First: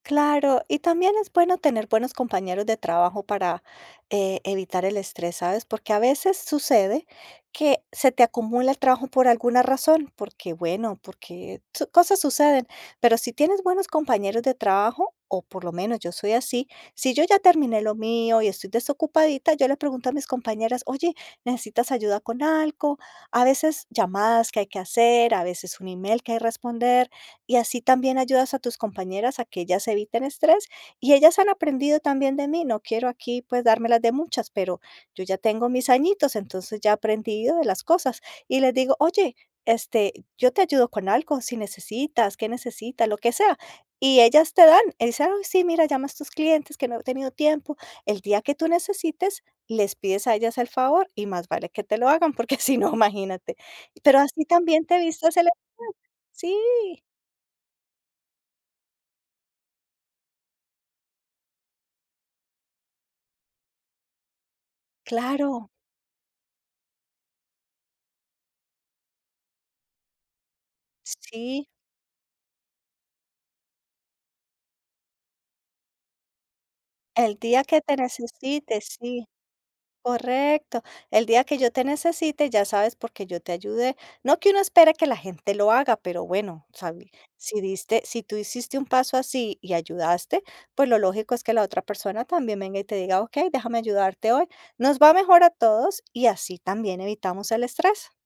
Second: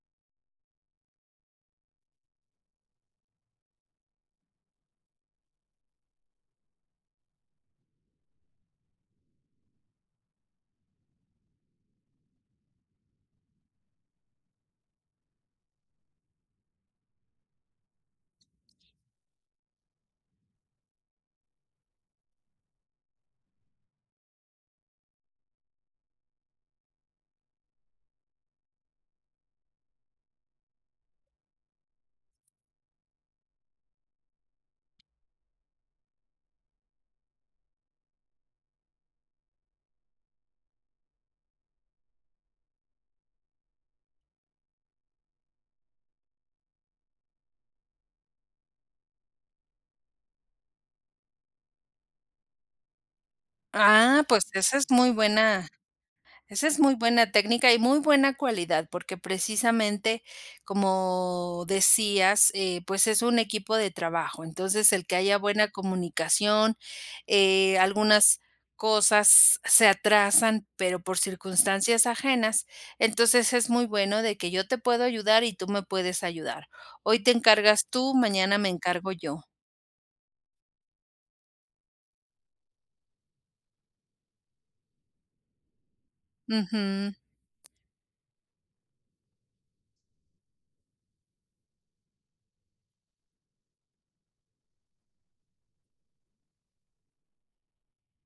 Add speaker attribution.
Speaker 1: Claro, y también es bueno tener buenos compañeros de trabajo para e evitar el estrés, ¿sabes? Porque a veces sucede que se te acumula el trabajo por alguna razón, porque, bueno, porque su cosas suceden, pero si tienes buenos compañeros de trabajo, o por lo menos yo soy así. Si yo ya terminé lo mío y estoy desocupadita, yo le pregunto a mis compañeras: "Oye, ¿necesitas ayuda con algo?" A veces llamadas que hay que hacer, a veces un email que hay responder, y así también ayudas a tus compañeras a que ellas eviten estrés. Y ellas han aprendido también de mí, no quiero aquí, pues, dármelas de muchas, pero yo ya tengo mis añitos, entonces ya he aprendido de las cosas. Y les digo: "Oye, este, yo te ayudo con algo, si necesitas, ¿qué necesita?, lo que sea". Y ellas te dan, y dicen: "Ay, sí, mira, llama a estos clientes que no he tenido tiempo". El día que tú necesites, les pides a ellas el favor, y más vale que te lo hagan, porque si no, imagínate. Pero
Speaker 2: Ah,
Speaker 1: así
Speaker 2: pues, esa
Speaker 1: también
Speaker 2: es
Speaker 1: te
Speaker 2: muy
Speaker 1: vistes el
Speaker 2: buena
Speaker 1: estrés,
Speaker 2: esa es muy
Speaker 1: sí.
Speaker 2: buena técnica y muy buena cualidad, porque precisamente, como decías, eh, pues, es un equipo de trabajo, entonces el que haya
Speaker 1: Claro.
Speaker 2: buena comunicación, eh, algunas cosas se atrasan, pero por
Speaker 1: Sí.
Speaker 2: circunstancias ajenas, entonces es muy bueno de que yo te puedo ayudar y tú me puedes ayudar. Hoy te
Speaker 1: El día que
Speaker 2: encargas
Speaker 1: te
Speaker 2: tú, mañana me
Speaker 1: necesite,
Speaker 2: encargo
Speaker 1: sí,
Speaker 2: yo.
Speaker 1: correcto. El día que yo te necesite, ya sabes, porque yo te ayudé. No que uno espere que la gente lo haga, pero bueno, sabi
Speaker 2: Ujú.
Speaker 1: si diste, si tú hiciste un paso así y ayudaste, pues, lo lógico es que la otra persona también venga, y te diga: "Okey, déjame ayudarte hoy". Nos va mejor a todos y así también evitamos el estrés.